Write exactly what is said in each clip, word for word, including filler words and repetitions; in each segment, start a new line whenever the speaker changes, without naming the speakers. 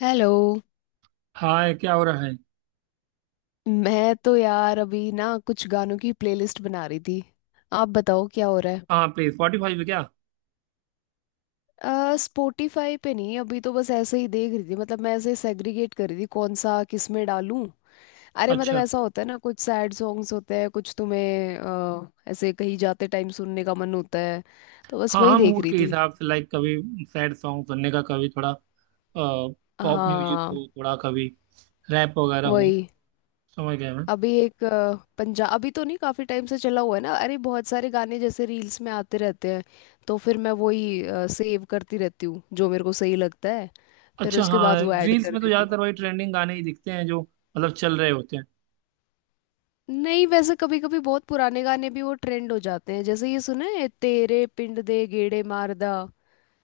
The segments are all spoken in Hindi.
हेलो।
हाय, क्या हो रहा है?
मैं तो यार अभी ना कुछ गानों की प्लेलिस्ट बना रही थी। आप बताओ क्या हो रहा है।
हाँ, प्ले स्पॉटिफाई पे क्या?
आ, स्पॉटिफाई पे नहीं, अभी तो बस ऐसे ही देख रही थी, मतलब मैं ऐसे सेग्रीगेट कर रही थी कौन सा किस में डालूं। अरे मतलब
अच्छा।
ऐसा होता है ना, कुछ सैड सॉन्ग्स होते हैं, कुछ तुम्हें अ, ऐसे कहीं जाते टाइम सुनने का मन होता है। तो बस
हाँ
वही
हाँ,
देख
मूड
रही
के
थी।
हिसाब से, लाइक कभी सैड सॉन्ग सुनने का, कभी थोड़ा पॉप म्यूजिक
हाँ।
हो, थोड़ा कभी रैप वगैरह हो।
वही।
समझ गया मैं।
अभी एक पंजाब अभी तो नहीं, काफी टाइम से चला हुआ है ना, अरे बहुत सारे गाने जैसे रील्स में आते रहते हैं। तो फिर मैं वही सेव करती रहती हूँ जो मेरे को सही लगता है, फिर
अच्छा,
उसके बाद
हाँ
वो ऐड
रील्स
कर
में तो
देती हूँ।
ज़्यादातर वही ट्रेंडिंग गाने ही दिखते हैं जो मतलब चल रहे होते हैं।
नहीं वैसे, कभी कभी बहुत पुराने गाने भी वो ट्रेंड हो जाते हैं, जैसे ये सुना है, तेरे पिंड दे गेड़े मारदा।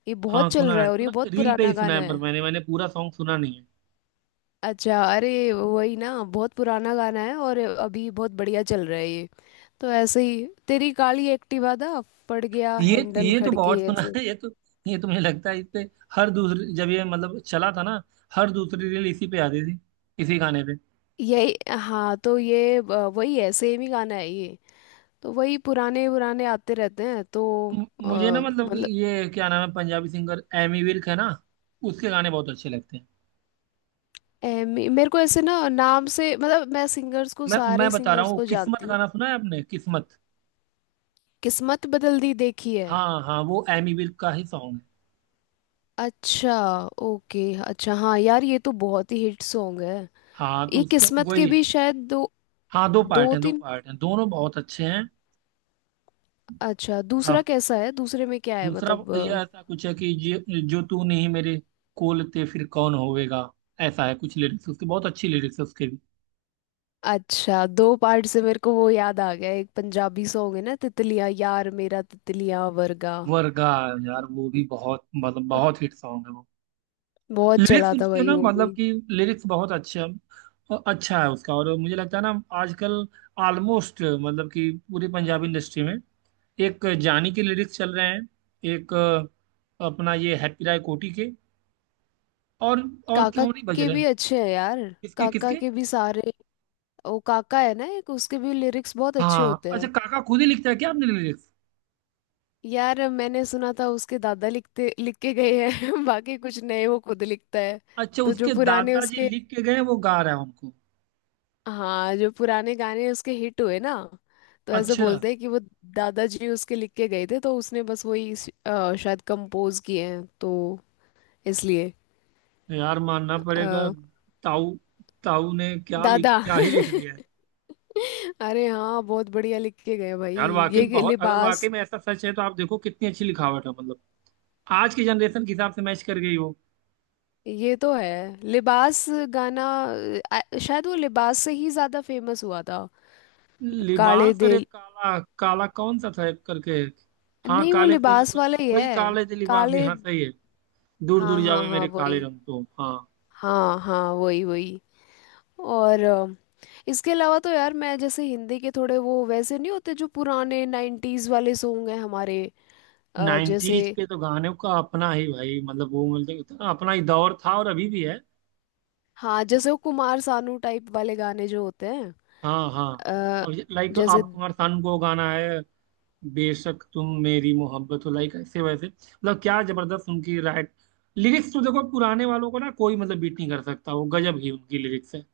ये
हाँ
बहुत चल
सुना
रहा
है,
है और ये
सुना,
बहुत
रील पे
पुराना
ही सुना
गाना
है, पर
है।
मैंने मैंने पूरा सॉन्ग सुना नहीं है।
अच्छा अरे वही ना, बहुत पुराना गाना है और अभी बहुत बढ़िया चल रहा है ये। तो ऐसे ही, तेरी काली एक्टिवा दा पड़ गया
ये
हैंडल
ये तो
खड़के
बहुत सुना
ऐसे।
है ये तो। ये तो मुझे लगता है इस पे हर दूसरी, जब ये मतलब चला था ना, हर दूसरी रील इसी पे आती थी, इसी गाने पे।
यही हाँ। तो ये अ, वही है, सेम ही गाना है ये। तो वही पुराने पुराने आते रहते हैं तो।
म-
अ,
मुझे ना, मतलब कि
मतलब
ये क्या नाम है, पंजाबी सिंगर एमी विर्क है ना, उसके गाने बहुत अच्छे लगते हैं।
ए, मे- मेरे को ऐसे ना नाम से, मतलब मैं सिंगर्स को
मैं मैं
सारे
बता रहा
सिंगर्स
हूँ,
को
किस्मत
जानती हूँ।
गाना सुना है आपने? किस्मत।
किस्मत बदल दी देखी है।
हाँ हाँ, वो एमी विर्क का ही सॉन्ग है।
अच्छा ओके। अच्छा हाँ यार, ये तो बहुत ही हिट सॉन्ग है।
हाँ तो
ये
उसके
किस्मत के
वही।
भी शायद दो,
हाँ, दो पार्ट
दो
हैं, दो
तीन।
पार्ट हैं, दोनों बहुत अच्छे हैं।
अच्छा दूसरा
हाँ,
कैसा है, दूसरे में क्या है
दूसरा
मतलब।
ये ऐसा कुछ है कि जो जो तू नहीं मेरे कोल ते फिर कौन होएगा, ऐसा है कुछ लिरिक्स, उसके बहुत अच्छी लिरिक्स है उसके भी।
अच्छा दो पार्ट से मेरे को वो याद आ गया, एक पंजाबी सॉन्ग है ना, तितलिया, यार मेरा तितलिया वर्गा।
वर्गा, यार वो भी बहुत, मतलब बहुत हिट सॉन्ग है वो।
बहुत
लिरिक्स
चला था
उसके
भाई
ना,
वो
मतलब
भी।
कि लिरिक्स बहुत अच्छे अ- अच्छा है उसका, और मुझे लगता है ना आजकल, ऑलमोस्ट मतलब कि पूरी पंजाबी इंडस्ट्री में एक जानी के लिरिक्स चल रहे हैं। एक अ, अपना ये हैप्पी राय कोटी के, और और
काका
क्यों नहीं बज
के
रहे हैं?
भी अच्छे हैं यार,
किसके
काका
किसके?
के भी सारे। वो काका है ना एक, उसके भी लिरिक्स बहुत अच्छे
हाँ,
होते
अच्छा
हैं।
काका खुद ही लिखता है क्या आपने लिरिक्स?
यार मैंने सुना था, उसके दादा लिखते लिख के गए हैं बाकी कुछ नए वो खुद लिखता है।
अच्छा,
तो जो
उसके
पुराने
दादाजी
उसके,
लिख के गए, वो गा रहा है उनको?
हाँ जो पुराने गाने उसके हिट हुए ना, तो ऐसे
अच्छा।
बोलते हैं कि वो दादाजी उसके लिख के गए थे, तो उसने बस वही श- अ, शायद कंपोज किए हैं तो, इसलिए।
यार मानना पड़ेगा।
अ,
ताऊ, ताऊ ने क्या लिख,
दादा।
क्या ही लिख दिया है।
अरे हाँ बहुत बढ़िया लिख के गए भाई।
यार वाकई
ये
में
कि
बहुत, अगर वाकई
लिबास।
में ऐसा सच है, तो आप देखो कितनी अच्छी लिखावट है मतलब, आज की जनरेशन के हिसाब से मैच कर गई हो।
ये तो है लिबास। गाना अ, आ- शायद वो लिबास से ही ज्यादा फेमस हुआ था। काले
लिबास और एक
दिल।
काला, काला कौन सा था एक करके? हाँ,
नहीं वो
काले दे
लिबास
लिबास।
वाला ही
वही
है।
काले दे लिबास जी,
काले।
हाँ सही है। दूर
हाँ
दूर
हाँ
जावे
हाँ
मेरे काले
वही।
रंग, तो हाँ।
हाँ हाँ वही वही। और अ, इसके अलावा तो यार, मैं जैसे हिंदी के थोड़े वो वैसे नहीं होते जो पुराने नाइन्टीज वाले सॉन्ग हैं हमारे। अ, जैसे।
नाइन्टीज के तो गानों का अपना ही भाई, मतलब वो, मतलब इतना अपना ही दौर था, और अभी भी है।
हाँ जैसे वो कुमार सानू टाइप वाले गाने जो होते हैं।
हाँ हाँ।
अ,
अब लाइक
जैसे।
आप कुमार सानू को गाना है, बेशक तुम मेरी मोहब्बत हो, लाइक ऐसे वैसे मतलब क्या जबरदस्त उनकी, राइट? लिरिक्स तो देखो पुराने वालों को ना, कोई मतलब बीट नहीं कर सकता, वो गजब ही उनकी लिरिक्स है।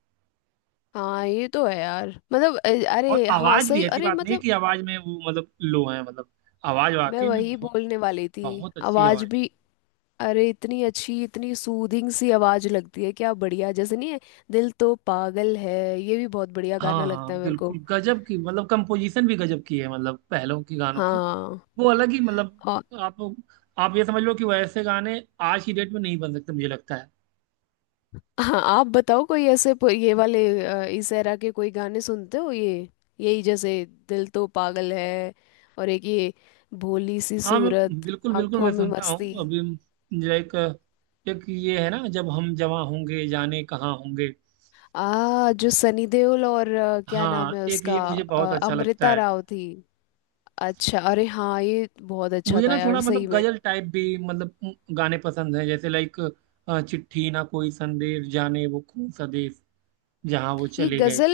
हाँ ये तो है यार, मतलब अ,
और
अरे हाँ
आवाज भी,
सही,
ऐसी
अरे
बात नहीं
मतलब
कि आवाज में वो मतलब लो है मतलब, आवाज
मैं
वाकई में
वही
बहुत,
बोलने वाली थी।
बहुत अच्छी
आवाज
आवाज।
भी, अरे इतनी अच्छी, इतनी सूदिंग सी आवाज लगती है, क्या बढ़िया जैसे नहीं है दिल तो पागल है, ये भी बहुत बढ़िया गाना
हाँ हाँ
लगता है मेरे को।
बिल्कुल, गजब की, मतलब कंपोजिशन भी गजब की है मतलब, पहलों की गानों की,
हाँ
वो अलग ही मतलब, आप आप ये समझ लो कि वैसे गाने आज की डेट में नहीं बन सकते, मुझे लगता है।
हाँ। आप बताओ कोई ऐसे प- ये वाले अ, इस एरा के कोई गाने सुनते हो ये। यही जैसे दिल तो पागल है। और एक ये, भोली सी
हाँ मैं,
सूरत
बिल्कुल बिल्कुल
आंखों
मैं
में
सुनता
मस्ती।
हूँ अभी, लाइक एक ये है ना, जब हम जवां होंगे, जाने कहाँ होंगे।
आ जो सनी देओल और अ, क्या नाम
हाँ
है
एक ये
उसका
मुझे
अ,
बहुत अच्छा लगता
अमृता
है।
राव थी। अच्छा अरे हाँ ये बहुत अच्छा
मुझे
था
ना थोड़ा
यार सही
मतलब
में।
गजल टाइप भी, मतलब उम, गाने पसंद है, जैसे लाइक चिट्ठी ना कोई संदेश, जाने वो कौन सा देश जहाँ वो
ये
चले गए।
गजल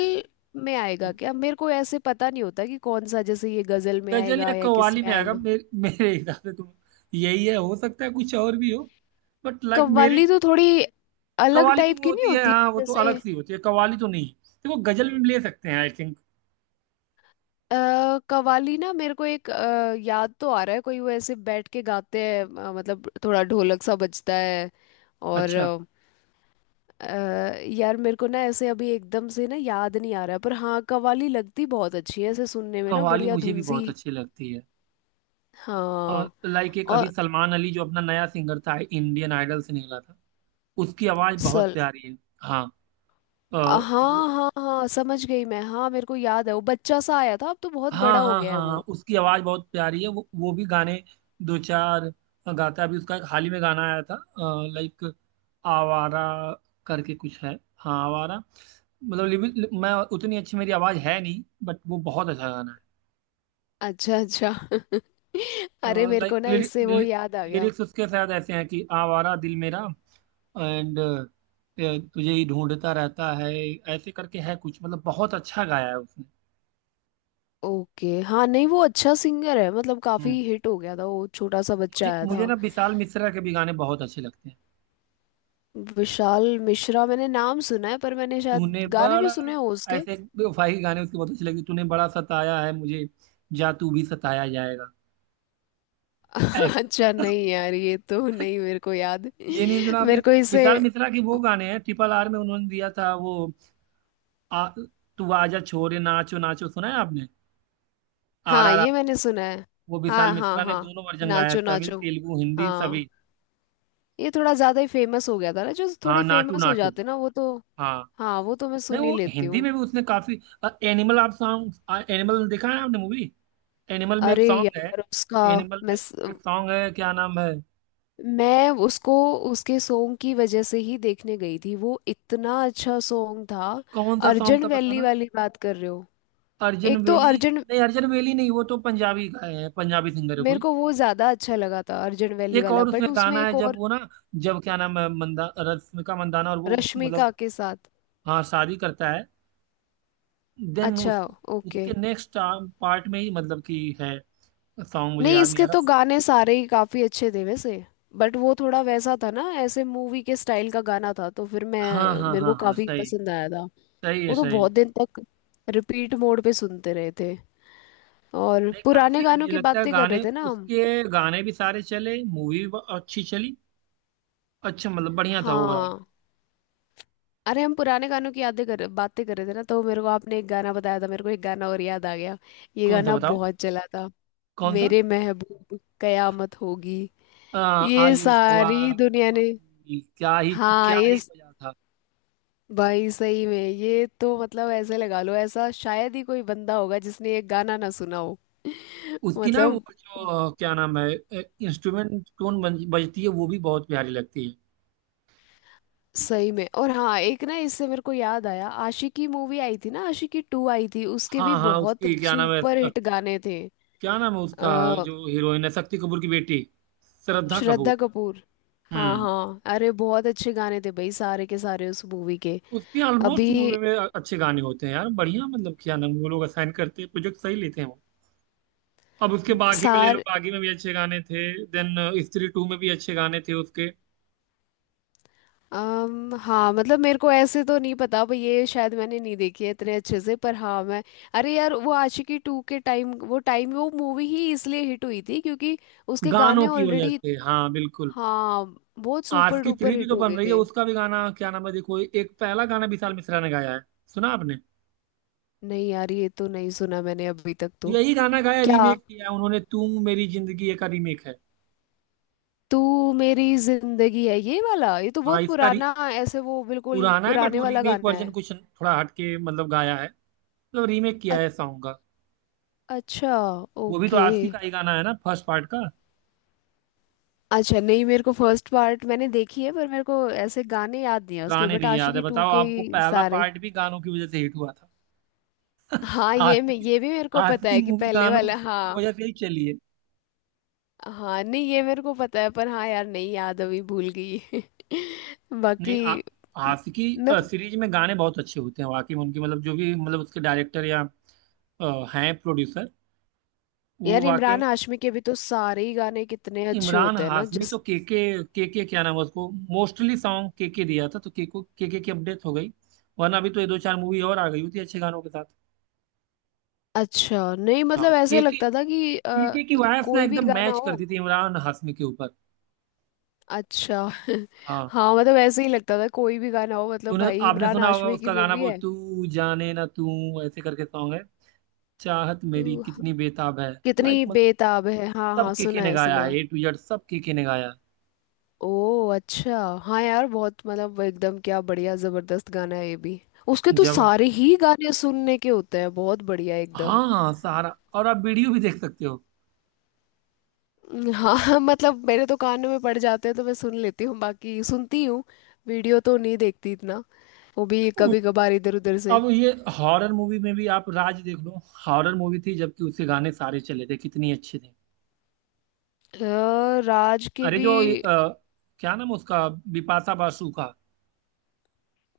में आएगा क्या, मेरे को ऐसे पता नहीं होता कि कौन सा, जैसे ये गजल में
गजल या
आएगा या किस
कव्वाली
में
में आएगा,
आएगा।
मेरे मेरे हिसाब से तो यही है, हो सकता है कुछ और भी हो, बट लाइक मेरे।
कव्वाली तो थोड़ी अलग
कव्वाली तो
टाइप
वो
की नहीं
होती है,
होती।
हाँ वो तो
जैसे
अलग सी होती है, कव्वाली तो नहीं। देखो गजल भी ले सकते हैं, आई थिंक।
अ, कव्वाली ना, मेरे को एक अ, याद तो आ रहा है, कोई वो ऐसे बैठ के गाते हैं, अ, मतलब थोड़ा ढोलक सा बजता है, और
अच्छा।
अ, अ, यार मेरे को ना ऐसे अभी एकदम से ना याद नहीं आ रहा है, पर हाँ कव्वाली लगती बहुत अच्छी है ऐसे सुनने में, ना
कव्वाली
बढ़िया
मुझे भी
धुन सी।
बहुत अच्छी लगती है, और
हाँ।
लाइक एक अभी
और
सलमान अली, जो अपना नया सिंगर था, इंडियन आइडल से निकला था, उसकी आवाज बहुत
सल।
प्यारी है। हाँ, अ,
हाँ
वो-
हाँ हाँ समझ गई मैं, हाँ मेरे को याद है, वो बच्चा सा आया था, अब तो बहुत
हाँ
बड़ा हो
हाँ
गया है
हाँ हाँ,
वो।
उसकी आवाज बहुत प्यारी है, वो वो भी गाने दो चार गाता है। अभी उसका एक हाल ही में गाना आया था, लाइक आवारा करके कुछ है। हाँ आवारा। मतलब लिरिक- मैं उतनी अच्छी मेरी आवाज है नहीं, बट वो बहुत अच्छा गाना
अच्छा अच्छा। अरे
है।
मेरे
लाइक
को ना इससे वो याद आ गया।
लिरिक्स उसके शायद ऐसे हैं कि आवारा दिल मेरा एंड तुझे ही ढूंढता रहता है, ऐसे करके है कुछ, मतलब बहुत अच्छा गाया है उसने।
ओके हाँ नहीं वो अच्छा सिंगर है, मतलब काफी
हम्म।
हिट हो गया था वो, छोटा सा बच्चा
मुझे
आया
मुझे
था।
ना विशाल मिश्रा के भी गाने बहुत अच्छे लगते हैं।
विशाल मिश्रा मैंने नाम सुना है, पर मैंने शायद
तूने
गाने भी
बड़ा,
सुने हो उसके।
ऐसे बेवफाई गाने उसके बहुत अच्छे लगे, तूने बड़ा सताया है मुझे, जा तू भी सताया जाएगा। ऐसा,
अच्छा नहीं यार, ये तो नहीं मेरे को याद।
ये नहीं सुना आपने?
मेरे को इसे।
विशाल मिश्रा के वो गाने हैं, ट्रिपल आर में उन्होंने दिया था वो, आ, तू आजा छोरे, नाचो नाचो, सुना है आपने? आर
हाँ
आर आर
ये मैंने सुना है।
वो विशाल
हाँ हाँ
मिश्रा ने
हाँ।
दोनों वर्जन गाया है,
नाचो
तमिल
नाचो।
तेलुगु हिंदी सभी।
हाँ ये थोड़ा ज्यादा ही फेमस हो गया था ना, जो
हाँ
थोड़े
नाटू
फेमस हो
नाटू।
जाते ना वो तो।
हाँ
हाँ वो तो मैं
नहीं,
सुन ही
वो
लेती
हिंदी
हूँ।
में भी उसने काफी अ, एनिमल आप सॉन्ग, अ, एनिमल देखा है आपने मूवी? एनिमल में एक
अरे
सॉन्ग है,
यार उसका,
एनिमल
मैं
में एक सॉन्ग है, क्या नाम है?
मैं उसको, उसके सॉन्ग की वजह से ही देखने गई थी, वो इतना अच्छा सॉन्ग था।
कौन सा सॉन्ग
अर्जन
था
वैली
बताना?
वाली बात कर रहे हो।
अर्जन
एक तो
वेली,
अर्जन,
नहीं अर्जन वेली नहीं, वो तो पंजाबी का है, पंजाबी सिंगर है
मेरे
कोई।
को वो ज्यादा अच्छा लगा था अर्जन वैली
एक
वाला,
और उसमें
बट उसमें
गाना है,
एक
जब
और,
वो ना जब क्या नाम है, मंदा, रश्मिका मंदाना, और वो
रश्मिका
मतलब
के साथ।
हाँ शादी करता है, देन
अच्छा
उस,
ओके।
उसके नेक्स्ट पार्ट में ही मतलब कि है, सॉन्ग मुझे
नहीं
याद नहीं
इसके
आ
तो
रहा।
गाने सारे ही काफी अच्छे थे वैसे, बट वो थोड़ा वैसा था ना, ऐसे मूवी के स्टाइल का गाना था, तो फिर
हाँ
मैं
हाँ
मेरे
हाँ
को
हाँ
काफी
सही,
पसंद आया था।
सही है
वो तो
सही।
बहुत दिन तक रिपीट मोड पे सुनते रहे थे, और
नहीं काफी,
पुराने गानों
मुझे
की
लगता है
बातें कर रहे
गाने,
थे ना हम।
उसके गाने भी सारे चले, मूवी भी अच्छी चली, अच्छा मतलब बढ़िया था ओवरऑल।
हाँ। अरे हम पुराने गानों की यादें कर बातें कर रहे थे ना, तो मेरे को आपने एक गाना बताया था, मेरे को एक गाना और याद आ गया। ये
कौन सा
गाना
बताओ?
बहुत चला था।
कौन सा?
मेरे महबूब कयामत होगी,
आ,
ये
आज ये रुसवा
सारी दुनिया ने।
भाई, क्या ही
हाँ
क्या
ये
ही
स-
मजा था।
भाई सही में ये तो, मतलब ऐसे लगा लो, ऐसा शायद ही कोई बंदा होगा जिसने ये गाना ना सुना हो।
उसकी ना वो
मतलब
जो क्या नाम है इंस्ट्रूमेंट टोन बज, बजती है, वो भी बहुत प्यारी लगती है।
सही में। और हाँ एक ना, इससे मेरे को याद आया, आशिकी मूवी आई थी ना, आशिकी टू आई थी, उसके भी
हाँ हाँ,
बहुत
उसकी क्या नाम है,
सुपर हिट गाने थे।
क्या नाम है उसका,
अ,
जो हीरोइन है, शक्ति कपूर की बेटी, श्रद्धा
श्रद्धा
कपूर।
कपूर। हाँ
हम्म।
हाँ अरे बहुत अच्छे गाने थे भाई, सारे के सारे उस मूवी के।
उसके ऑलमोस्ट
अभी
मूवी में अच्छे गाने होते हैं यार, बढ़िया, मतलब क्या नाम वो लोग असाइन करते हैं, प्रोजेक्ट सही लेते हैं वो। अब उसके बागी में ले लो,
सार।
बागी में भी अच्छे गाने थे। देन स्त्री टू में भी अच्छे गाने थे उसके।
अम, हाँ मतलब मेरे को ऐसे तो नहीं पता भाई, ये शायद मैंने नहीं देखी है इतने अच्छे से, पर हाँ मैं, अरे यार वो आशिकी टू के टाइम, वो टाइम वो मूवी ही इसलिए हिट हुई थी क्योंकि उसके गाने
गानों की वजह
ऑलरेडी।
से, हाँ बिल्कुल।
हाँ बहुत
आज
सुपर
की
डुपर
थ्री भी
हिट
तो
हो
बन
गए
रही है,
थे।
उसका भी गाना क्या नाम है, देखो एक पहला गाना विशाल मिश्रा ने गाया है। सुना आपने?
नहीं यार ये तो नहीं सुना मैंने अभी तक तो।
यही गाना गाया,
क्या?
रीमेक किया है उन्होंने, तुम मेरी जिंदगी ये का रीमेक है।
तू मेरी जिंदगी है ये वाला, ये तो
हाँ
बहुत
इसका री-
पुराना ऐसे, वो बिल्कुल
पुराना है, बट
पुराने
वो
वाला
रीमेक
गाना
वर्जन
है।
कुछ थोड़ा हटके मतलब गाया है, मतलब रीमेक
अ-
किया है सॉन्ग का।
अच्छा
वो भी तो
ओके।
आशिकी का ही गाना है ना, फर्स्ट पार्ट का।
अच्छा नहीं मेरे को फर्स्ट पार्ट मैंने देखी है, पर मेरे को ऐसे गाने याद नहीं है उसके,
गाने
बट
नहीं याद है?
आशिकी टू
बताओ,
के
आपको
ही
पहला
सारे।
पार्ट भी गानों की वजह से हिट हुआ था।
हाँ ये मैं,
आशिकी,
ये भी मेरे को पता
आशिकी
है कि
मूवी
पहले
गानों
वाला,
की
हाँ।
वजह से ही चली है।
हाँ नहीं ये मेरे को पता है, पर हाँ यार नहीं याद अभी, भूल गई। बाकी
नहीं आ, आशिकी
मैं।
सीरीज में गाने बहुत अच्छे होते हैं वाकई में उनके, मतलब जो भी मतलब उसके डायरेक्टर या अ, हैं प्रोड्यूसर, वो
यार
वाकई
इमरान
में।
हाशमी के भी तो सारे ही गाने कितने अच्छे
इमरान
होते हैं ना
हाशमी तो
जिस।
के के के के क्या नाम है उसको, मोस्टली सॉन्ग के के दिया था, तो के को, के के की अपडेट हो गई, वरना अभी तो ये दो चार मूवी और आ गई होती है अच्छे गानों के साथ।
अच्छा नहीं
हाँ
मतलब ऐसे
के के
लगता था कि अ,
पीके की वाइफ ना
कोई भी
एकदम
गाना
मैच
हो।
करती थी इमरान हाशमी के ऊपर।
अच्छा।
हाँ
हाँ मतलब ऐसे ही लगता था कोई भी गाना हो, मतलब
तूने,
भाई
आपने
इमरान
सुना होगा
हाशमी की
उसका गाना
मूवी
वो,
है।
तू जाने ना, तू ऐसे करके सॉन्ग है, चाहत मेरी
तो हाँ,
कितनी बेताब है। लाइक
कितनी
मतलब
बेताब है, हाँ
सब
हाँ
केके
सुना
ने
है
गाया
सुना
है,
है।
ए टू जेड सब केके ने गाया
ओ अच्छा। हाँ यार बहुत मतलब एकदम क्या बढ़िया जबरदस्त गाना है ये भी। उसके
है
तो
जबर,
सारे ही गाने सुनने के होते हैं, बहुत बढ़िया एकदम।
हाँ सारा। और आप वीडियो भी देख सकते हो।
हाँ। मतलब मेरे तो कानों में पड़ जाते हैं तो मैं सुन लेती हूँ, बाकी सुनती हूँ। वीडियो तो नहीं देखती इतना, वो भी
वो-
कभी कभार इधर उधर से।
अब ये हॉरर मूवी में भी आप राज देख लो, हॉरर मूवी थी जबकि, उसके गाने सारे चले थे, कितनी अच्छे थे।
अ, राज के
अरे
भी।
जो ये, अ, क्या नाम उसका, बिपाशा बासु का,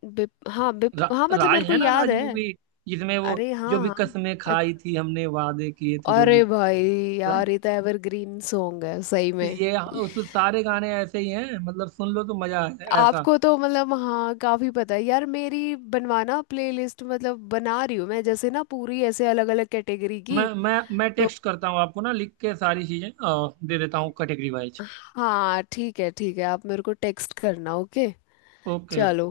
बिप, हाँ
रा,
बिप हाँ, मतलब
राज
मेरे को
है ना,
याद
राज
है।
मूवी जिसमें वो,
अरे
जो
हाँ
भी
हाँ।
कसमें
अ-
खाई थी हमने, वादे किए थे जो
अरे
भी।
भाई,
लाइक
यार ये तो एवरग्रीन सॉन्ग है सही में।
ये उस सारे गाने ऐसे ही हैं, मतलब सुन लो तो मजा आए ऐसा।
आपको तो मतलब हाँ काफी पता है यार, मेरी बनवाना प्लेलिस्ट, मतलब बना रही हूँ मैं जैसे ना पूरी ऐसे अलग अलग कैटेगरी
मैं
की।
मैं मैं
तो
टेक्स्ट करता हूँ आपको ना, लिख के सारी चीजें अ, दे देता हूँ कैटेगरी वाइज।
हाँ ठीक है ठीक है, आप मेरे को टेक्स्ट करना, ओके।
ओके।
चलो,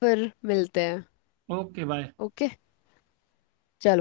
फिर मिलते हैं।
Okay, bye.
ओके। चलो।